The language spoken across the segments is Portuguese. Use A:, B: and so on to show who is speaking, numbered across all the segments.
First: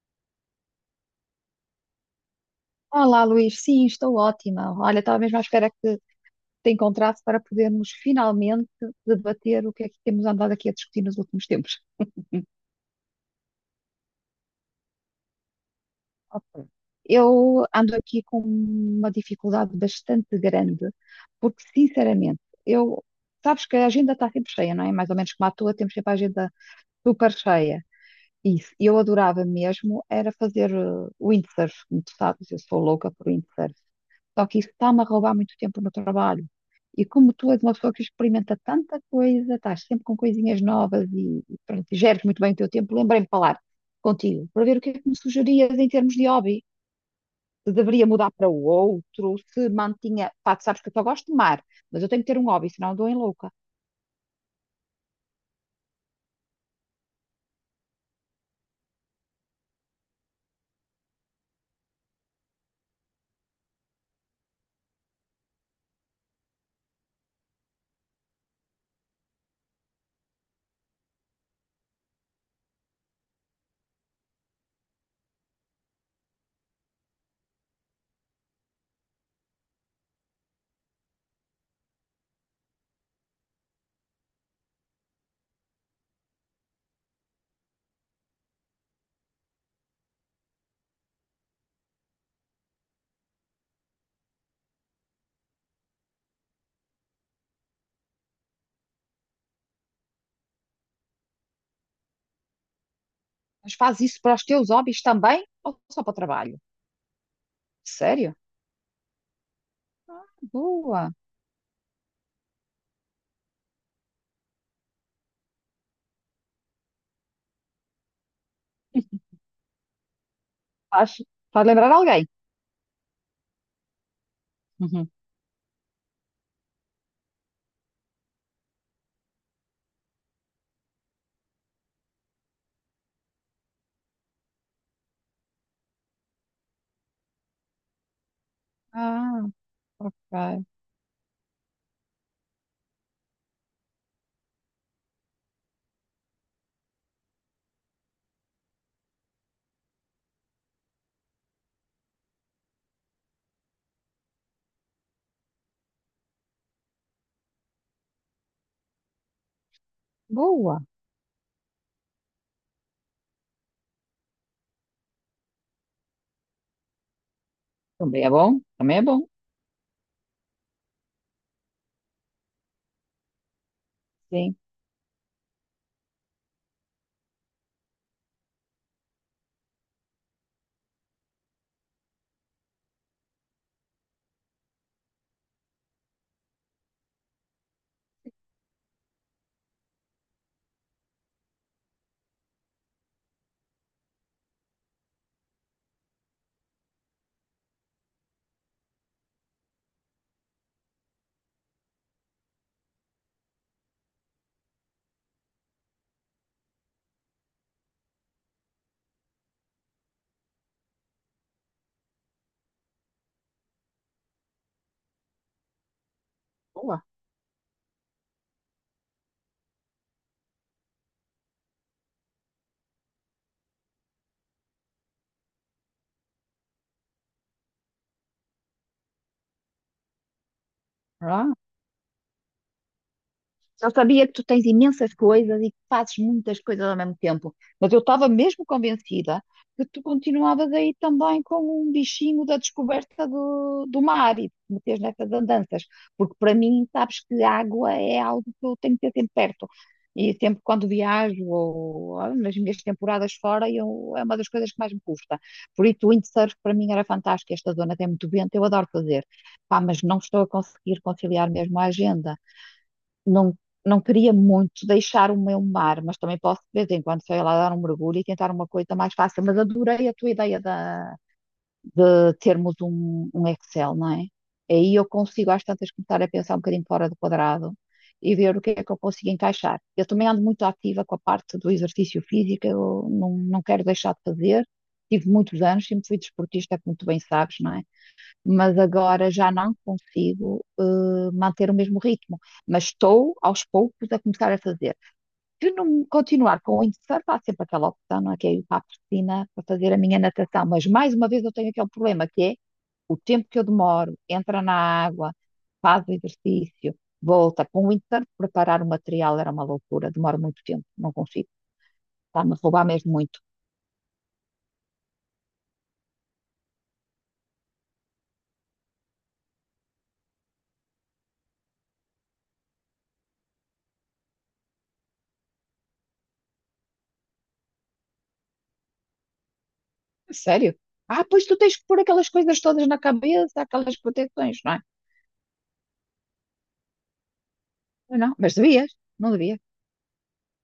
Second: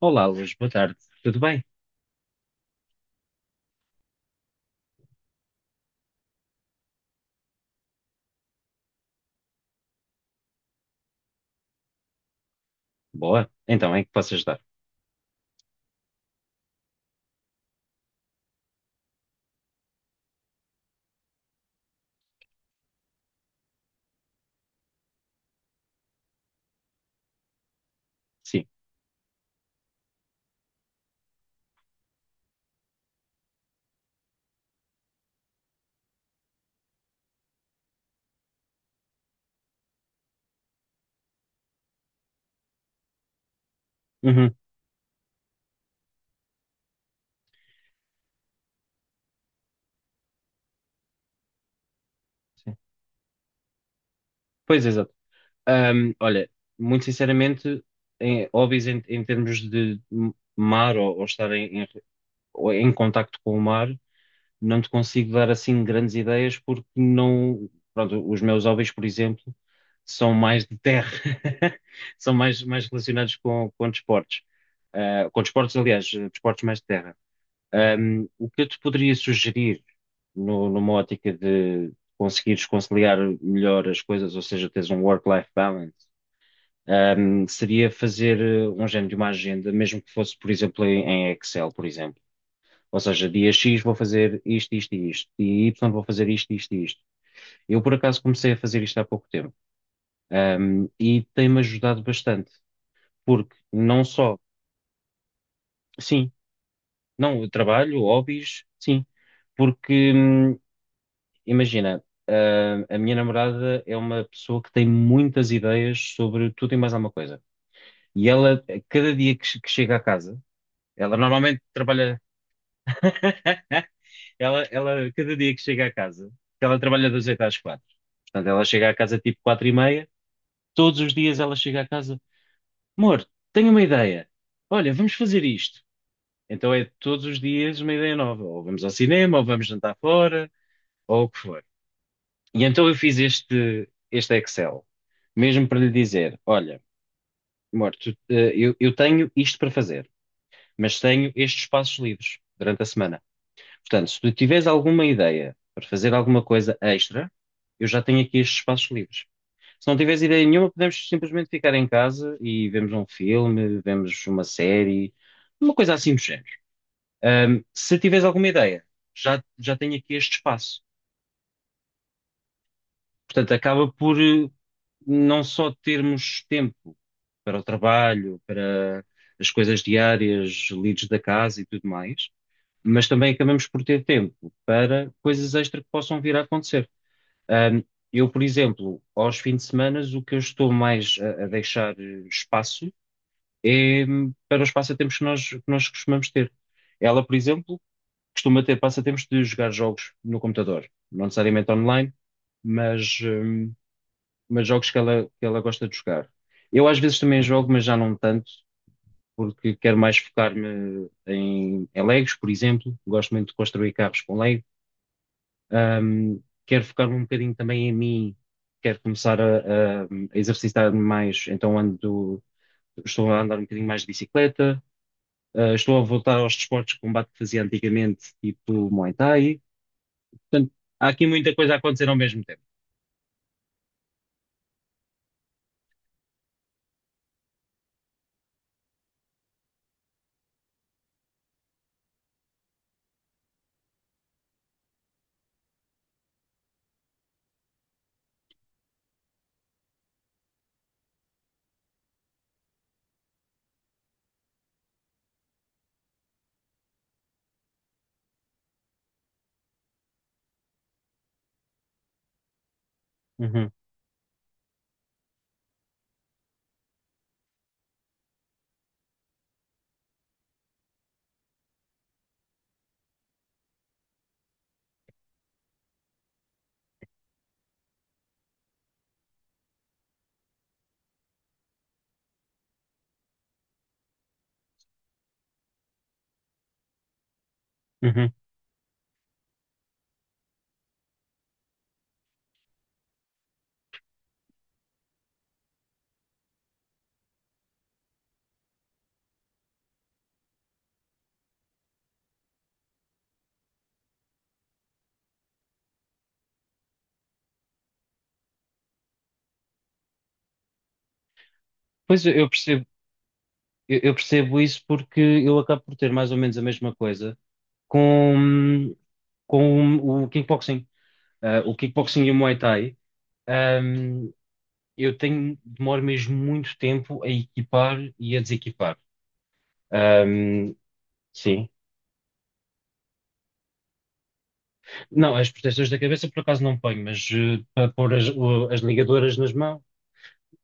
A: Olá, Luz, boa tarde. Tudo bem?
B: Olá, Luís. Sim, estou ótima. Olha, estava mesmo à espera que te encontrasse para podermos finalmente debater o que é que temos andado aqui a discutir nos últimos tempos.
A: Boa. Então, em que posso ajudar?
B: Ok. Eu ando aqui com uma dificuldade bastante grande, porque, sinceramente, eu. Sabes que a agenda está sempre cheia, não é? Mais ou menos como a tua, temos sempre a agenda super cheia.
A: Sim.
B: Isso, eu adorava mesmo era fazer windsurf, como tu sabes, eu sou louca por windsurf. Só que isso está-me a roubar muito tempo no trabalho. E como tu és uma pessoa que experimenta tanta coisa, estás sempre com coisinhas novas e pronto, e geres muito bem o teu tempo, lembrei-me de falar contigo
A: Uhum,
B: para ver o que é que me sugerias em termos de hobby. Se deveria mudar para o outro, se mantinha. Pá, tu sabes que eu só gosto de mar, mas eu tenho que ter um hobby,
A: sim.
B: senão eu dou em louca.
A: Pois, exato. Olha, muito sinceramente, hobbies em termos de mar ou estar ou em contacto com o mar, não te consigo dar assim grandes ideias porque não. Pronto, os meus hobbies, por exemplo, são mais de terra, são mais relacionados com desportos. Ah, com desportos, aliás, desportos mais de terra. O que eu te poderia sugerir numa ótica de conseguires conciliar melhor as coisas, ou seja, teres um work-life balance, seria fazer um género de uma agenda, mesmo que fosse, por exemplo, em Excel, por exemplo. Ou seja, dia X vou fazer isto, isto e isto, e Y vou fazer isto, isto e isto. Eu, por acaso, comecei a fazer isto há pouco tempo, e tem-me ajudado bastante, porque
B: Mas faz
A: não
B: isso para
A: só,
B: os teus hobbies também ou só para o
A: sim,
B: trabalho?
A: não, eu trabalho,
B: Sério?
A: hobbies, sim, porque
B: Boa!
A: imagina, a minha namorada é uma pessoa que tem muitas ideias sobre tudo e mais alguma coisa. E ela, a cada dia que chega à casa,
B: Faz,
A: ela normalmente
B: faz lembrar
A: trabalha.
B: alguém. Uhum.
A: Cada dia que chega à casa, que ela trabalha das 8 às 4. Portanto, ela chega à casa tipo 4 e meia. Todos os dias ela chega à casa, amor, tenho uma ideia. Olha, vamos fazer isto. Então é todos os dias uma ideia nova. Ou vamos ao cinema,
B: Ah,
A: ou vamos jantar fora,
B: ok.
A: ou o que for. E então eu fiz este Excel, mesmo para lhe dizer: olha, amor, eu tenho isto para fazer, mas tenho estes espaços livres durante a semana. Portanto, se tu tiveres alguma ideia para fazer alguma coisa extra, eu já tenho aqui estes espaços livres. Se não tiveres ideia nenhuma,
B: Boa.
A: podemos simplesmente ficar em casa e vemos um filme, vemos uma série, uma coisa assim do género. Se tiveres
B: Também é
A: alguma
B: bom.
A: ideia,
B: Também é bom.
A: já tenho aqui este espaço. Portanto, acaba por
B: Sim.
A: não só termos tempo para o trabalho, para as coisas diárias, lides da casa e tudo mais, mas também acabamos por ter tempo para coisas extra que possam vir a acontecer. Ahm, eu, por exemplo, aos fins de semana, o que eu estou mais a deixar espaço é para os passatempos que que nós costumamos ter. Ela, por exemplo, costuma ter passatempos de jogar jogos no computador, não necessariamente online, mas. hum, mas jogos que que ela gosta de jogar. Eu às vezes também jogo, mas já não tanto, porque quero mais focar-me em Legos, por exemplo. Gosto muito de construir carros com Lego. Ahm, Quero
B: Boa.
A: focar-me um bocadinho também em mim, quero começar a exercitar-me mais, então estou a andar um bocadinho mais de bicicleta. Ah, estou a voltar aos desportos de combate que fazia antigamente, tipo Muay Thai. Portanto, há aqui muita coisa a acontecer ao mesmo tempo.
B: Eu sabia que tu tens imensas coisas e que fazes muitas coisas ao mesmo tempo, mas eu estava mesmo convencida que tu continuavas aí também com um bichinho da descoberta do mar e de te meteres nessas andanças, porque para mim, sabes que a água é algo que eu tenho que ter sempre perto. E sempre quando viajo ou nas minhas temporadas fora, eu, é uma das coisas que mais me custa. Por isso, o windsurf para mim era fantástico. Esta zona tem muito vento, eu adoro fazer. Pá, mas não estou a conseguir conciliar mesmo a agenda não,
A: Uhum,
B: não queria muito deixar o meu mar, mas também posso de vez em quando sair lá dar um mergulho e tentar uma coisa mais fácil. Mas adorei a tua ideia de termos um Excel, não é? Aí eu consigo às tantas começar a pensar um bocadinho fora do quadrado e ver o que é que eu consigo encaixar. Eu também ando muito ativa com a parte do exercício físico, eu não quero deixar de fazer. Tive muitos anos, sempre fui desportista, como tu bem sabes, não é?
A: uhum.
B: Mas agora já não consigo manter o mesmo ritmo. Mas estou aos poucos a começar a fazer. Se não continuar com o windsurf, há sempre aquela opção, não é? Que é ir para a piscina para fazer a minha natação. Mas mais uma vez eu tenho aquele problema que é o tempo que eu demoro, entra na água, faz o exercício, volta. Com o windsurf, preparar o material era uma loucura, demora muito tempo, não consigo.
A: Pois eu
B: Está-me a roubar
A: percebo.
B: mesmo muito.
A: Eu percebo isso porque eu acabo por ter mais ou menos a mesma coisa com, com o kickboxing. Ah, o kickboxing e o Muay Thai, ahm, eu tenho, demoro mesmo muito tempo a equipar e a desequipar.
B: Sério?
A: Ahm,
B: Ah, pois tu
A: sim.
B: tens que pôr aquelas coisas todas na cabeça, aquelas proteções, não é?
A: Não, as proteções da cabeça por acaso não ponho, mas para pôr
B: Ah, não, mas
A: as
B: devias, não
A: ligadoras nas
B: devias.
A: mãos.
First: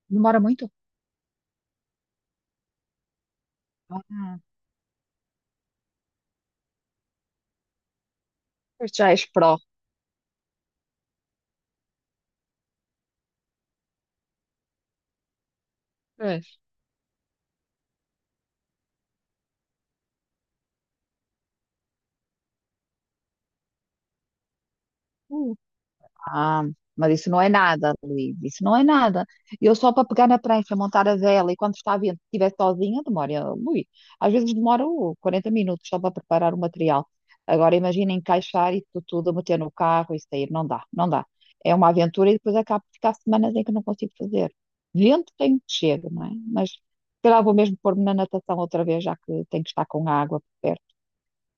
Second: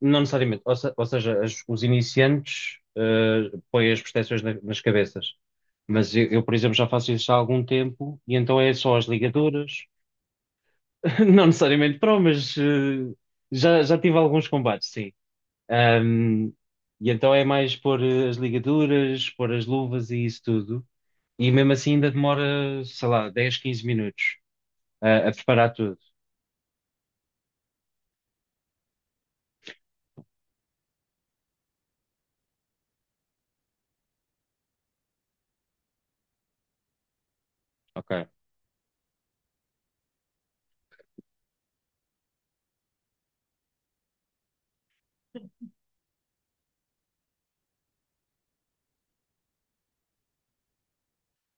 A: Não
B: Demora
A: necessariamente.
B: muito.
A: Ou, se- Ou seja, os iniciantes põem as
B: Ah,
A: proteções nas cabeças. Mas eu, por exemplo, já faço isso há algum tempo e então é
B: pois
A: só as
B: já és pró.
A: ligaduras. Não necessariamente pró, mas já tive alguns combates, sim.
B: Pois.
A: Um, e então é mais pôr as ligaduras, pôr as luvas e isso tudo. E mesmo assim ainda demora, sei lá, 10, 15 minutos a preparar tudo.
B: Ah, mas isso não é nada, Luís, isso não é nada. Eu só para pegar na prancha, montar a vela e quando está a vento, se estiver sozinha, demora, ui, às vezes demora 40 minutos só para preparar o material. Agora imagina
A: Ok.
B: encaixar isso tudo, meter no carro e sair, não dá, não dá. É uma aventura e depois acabo de ficar semanas em que não consigo fazer. Vento tenho que chego, não é? Mas se calhar vou mesmo pôr-me na natação outra vez, já que tenho que estar com a água por perto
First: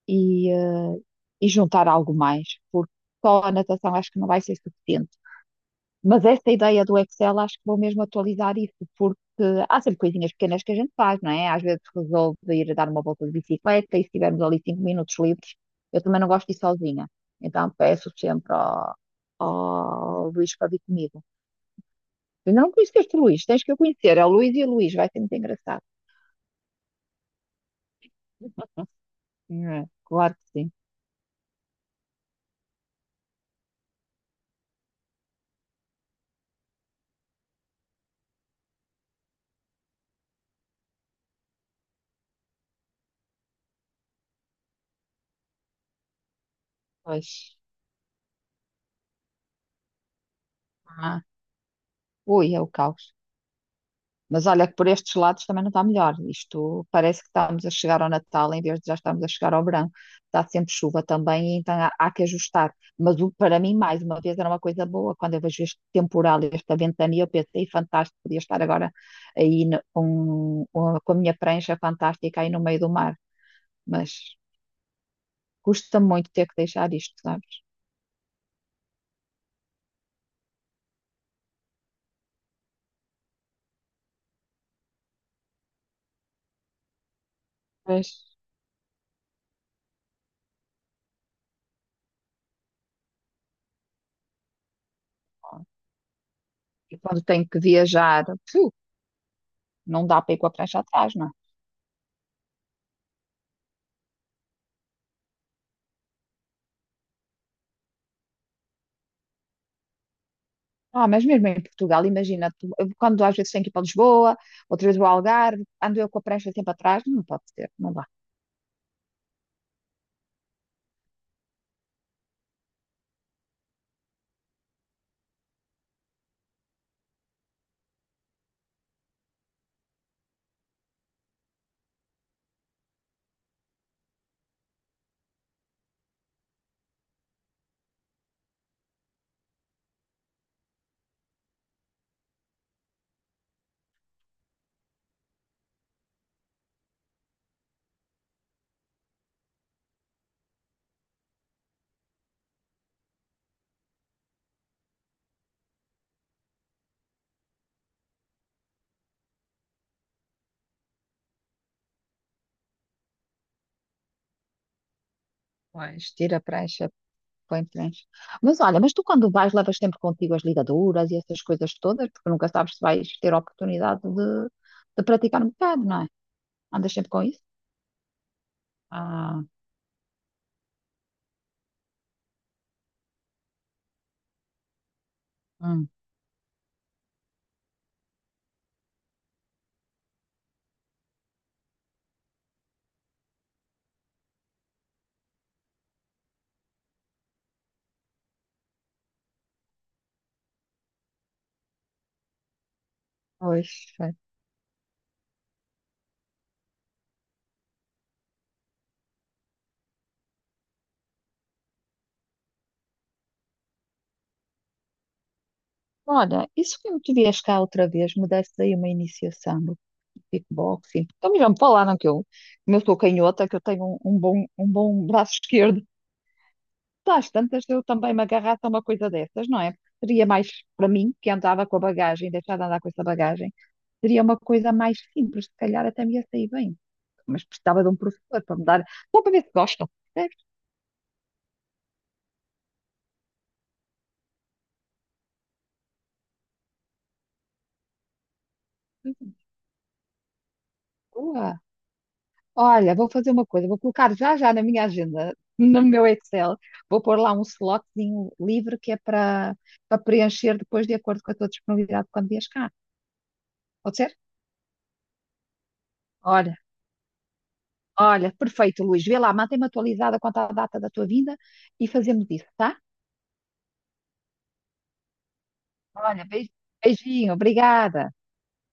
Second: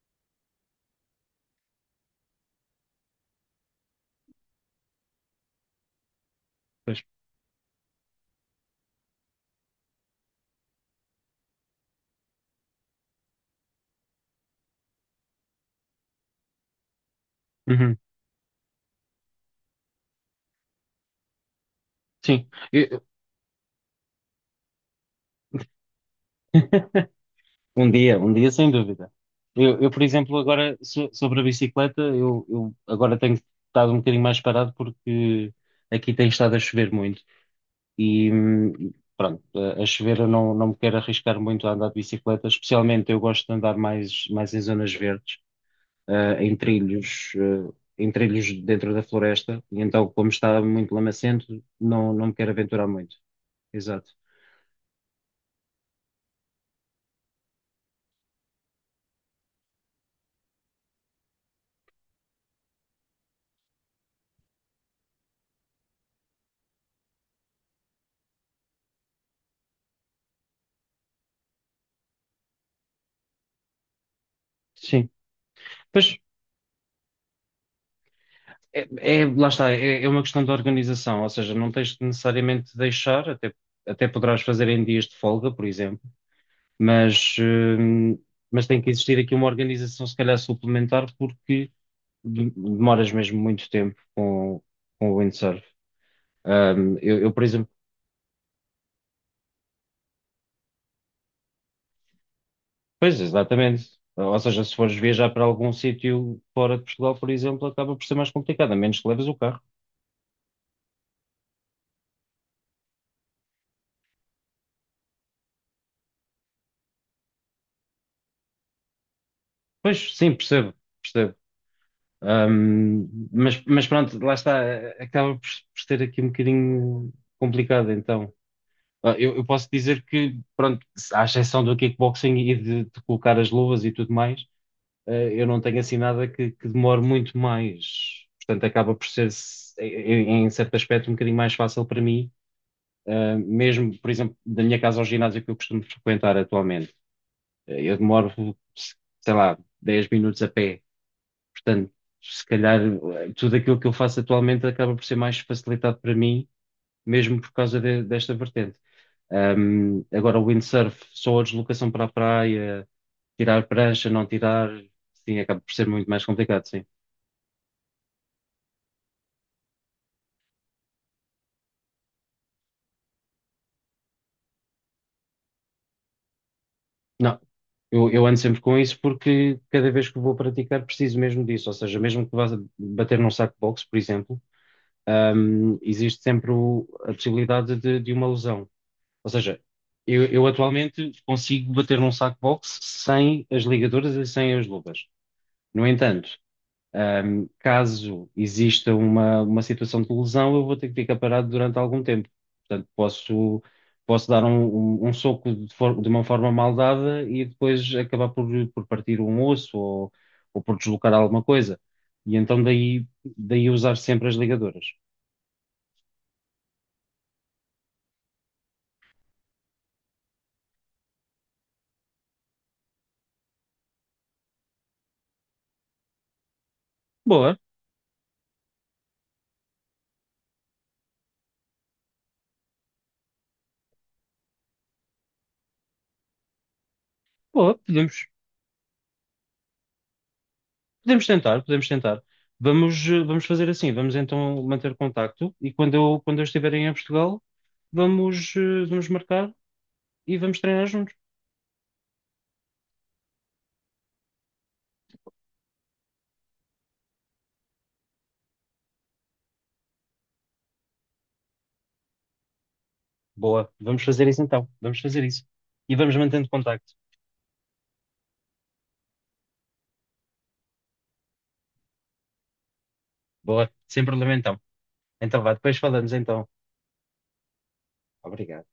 B: e, eh, e juntar algo mais, porque só a natação acho que não vai ser suficiente mas esta ideia do
A: Pois.
B: Excel, acho que vou mesmo atualizar isso, porque há sempre coisinhas pequenas que a gente faz, não é? Às vezes resolve ir dar uma volta de bicicleta e se tivermos ali cinco minutos livres, eu também não gosto de ir sozinha. Então
A: Uhum.
B: peço sempre ao Luís para vir comigo.
A: Sim.
B: Eu ainda não conheço este Luís, tens que eu conhecer. É o Luís e o Luís, vai ser muito engraçado.
A: Um dia sem dúvida. Eu, por
B: Claro
A: exemplo,
B: que sim.
A: agora sobre a bicicleta, eu agora tenho estado um bocadinho mais parado porque aqui tem estado a chover muito e pronto, a chover eu não me quero arriscar muito a andar de bicicleta, especialmente eu gosto de andar mais em zonas verdes, em trilhos,
B: Pois.
A: ah, em trilhos dentro da floresta, e então como está muito
B: Ah.
A: lamacento, não me quero
B: Ui, é o
A: aventurar
B: caos.
A: muito. Exato.
B: Mas olha que por estes lados também não está melhor. Isto parece que estamos a chegar ao Natal em vez de já estamos a chegar ao verão. Está sempre chuva também, então há que ajustar. Mas para mim, mais uma vez, era uma coisa boa. Quando eu vejo este temporal, esta ventania, eu pensei, fantástico, podia estar agora aí com a minha prancha fantástica aí no meio do mar. Mas
A: Sim,
B: custa
A: pois
B: muito ter que deixar isto, sabes?
A: é, lá está, é uma questão de organização, ou seja, não tens de necessariamente de deixar, até, até poderás fazer em dias de folga, por exemplo, mas, hum,
B: Mas,
A: mas tem que existir aqui uma organização, se calhar suplementar, porque demoras mesmo muito tempo com o windsurf. Ahm,
B: E
A: eu,
B: quando
A: eu, por
B: tenho que
A: exemplo,
B: viajar, pfiu, não dá para ir com a prancha atrás, não é?
A: pois, exatamente. Ou seja, se fores viajar para algum sítio fora de Portugal, por exemplo, acaba por ser mais complicado, a menos que leves o carro.
B: Ah, mas mesmo em Portugal, imagina, eu, quando às vezes tenho que ir para Lisboa, outras vezes vou ao Algarve, ando eu com a prancha sempre atrás, não pode ser, não dá.
A: Pois, sim, percebo, percebo. Mas pronto, lá está, acaba por ser aqui um bocadinho complicado, então. Ah, eu posso dizer que, pronto, à exceção do kickboxing e de colocar as luvas e tudo mais, eu não tenho assim nada que demore muito mais. Portanto, acaba por ser, em certo aspecto, um bocadinho mais fácil para mim. Mesmo, por exemplo, da minha casa ao ginásio que eu costumo frequentar atualmente, eu demoro, sei lá, 10 minutos a pé. Portanto, se calhar tudo aquilo que eu faço atualmente acaba por ser mais facilitado para mim, mesmo por causa desta vertente. Agora, o windsurf, só a deslocação para a praia, tirar prancha, não tirar, sim, acaba por ser muito
B: Vais,
A: mais
B: tira a
A: complicado, sim.
B: prancha, põe prancha. Mas olha, mas tu quando vais levas sempre contigo as ligaduras e essas coisas todas, porque nunca sabes se vais ter a oportunidade de praticar um bocado, não é? Andas sempre com
A: Não,
B: isso?
A: eu ando sempre com isso
B: Ah,
A: porque cada vez que vou praticar preciso mesmo disso. Ou seja, mesmo que vá bater num saco de boxe, por exemplo,
B: hum,
A: existe sempre a possibilidade de uma lesão. Ou seja, eu atualmente consigo bater num saco box sem as ligaduras e sem as luvas. No entanto, caso exista uma situação de lesão, eu vou ter que ficar parado durante algum tempo. Portanto, posso,
B: pois, é.
A: posso dar um soco de uma forma mal dada e depois acabar por partir um osso ou por deslocar alguma coisa. E então daí, daí usar sempre as ligaduras.
B: Olha, isso que me tu vieste cá outra vez, me deste aí uma iniciação. Kickboxing. Então me vamos falar, não que eu, como eu sou canhota, que eu tenho um bom braço esquerdo. Às
A: Boa,
B: tantas, eu também me agarrasse a uma coisa dessas, não é? Porque seria mais para mim, que andava com a bagagem, deixar de andar com essa bagagem, seria uma coisa mais simples, se calhar até me ia sair bem. Mas
A: boa,
B: precisava de um
A: podemos,
B: professor para me dar, só para ver se gostam. Percebes?
A: podemos tentar, podemos tentar. Vamos, vamos fazer assim, vamos então manter contacto e quando quando eu estiver em Portugal, vamos, vamos marcar e vamos treinar juntos.
B: Boa. Olha, vou fazer uma coisa, vou colocar já já na minha agenda, no meu Excel, vou pôr lá um slotzinho livre que é para preencher depois de acordo com a tua disponibilidade quando vies cá.
A: Boa,
B: Pode
A: vamos
B: ser?
A: fazer isso então, vamos fazer isso. E vamos mantendo
B: Olha,
A: contacto.
B: olha, perfeito, Luís. Vê lá, mantém-me atualizada quanto à data da tua vinda e fazemos isso, tá?
A: Boa, sem problema então. Então vá, depois falamos
B: Olha,
A: então.
B: beijinho, obrigada.
A: Obrigado.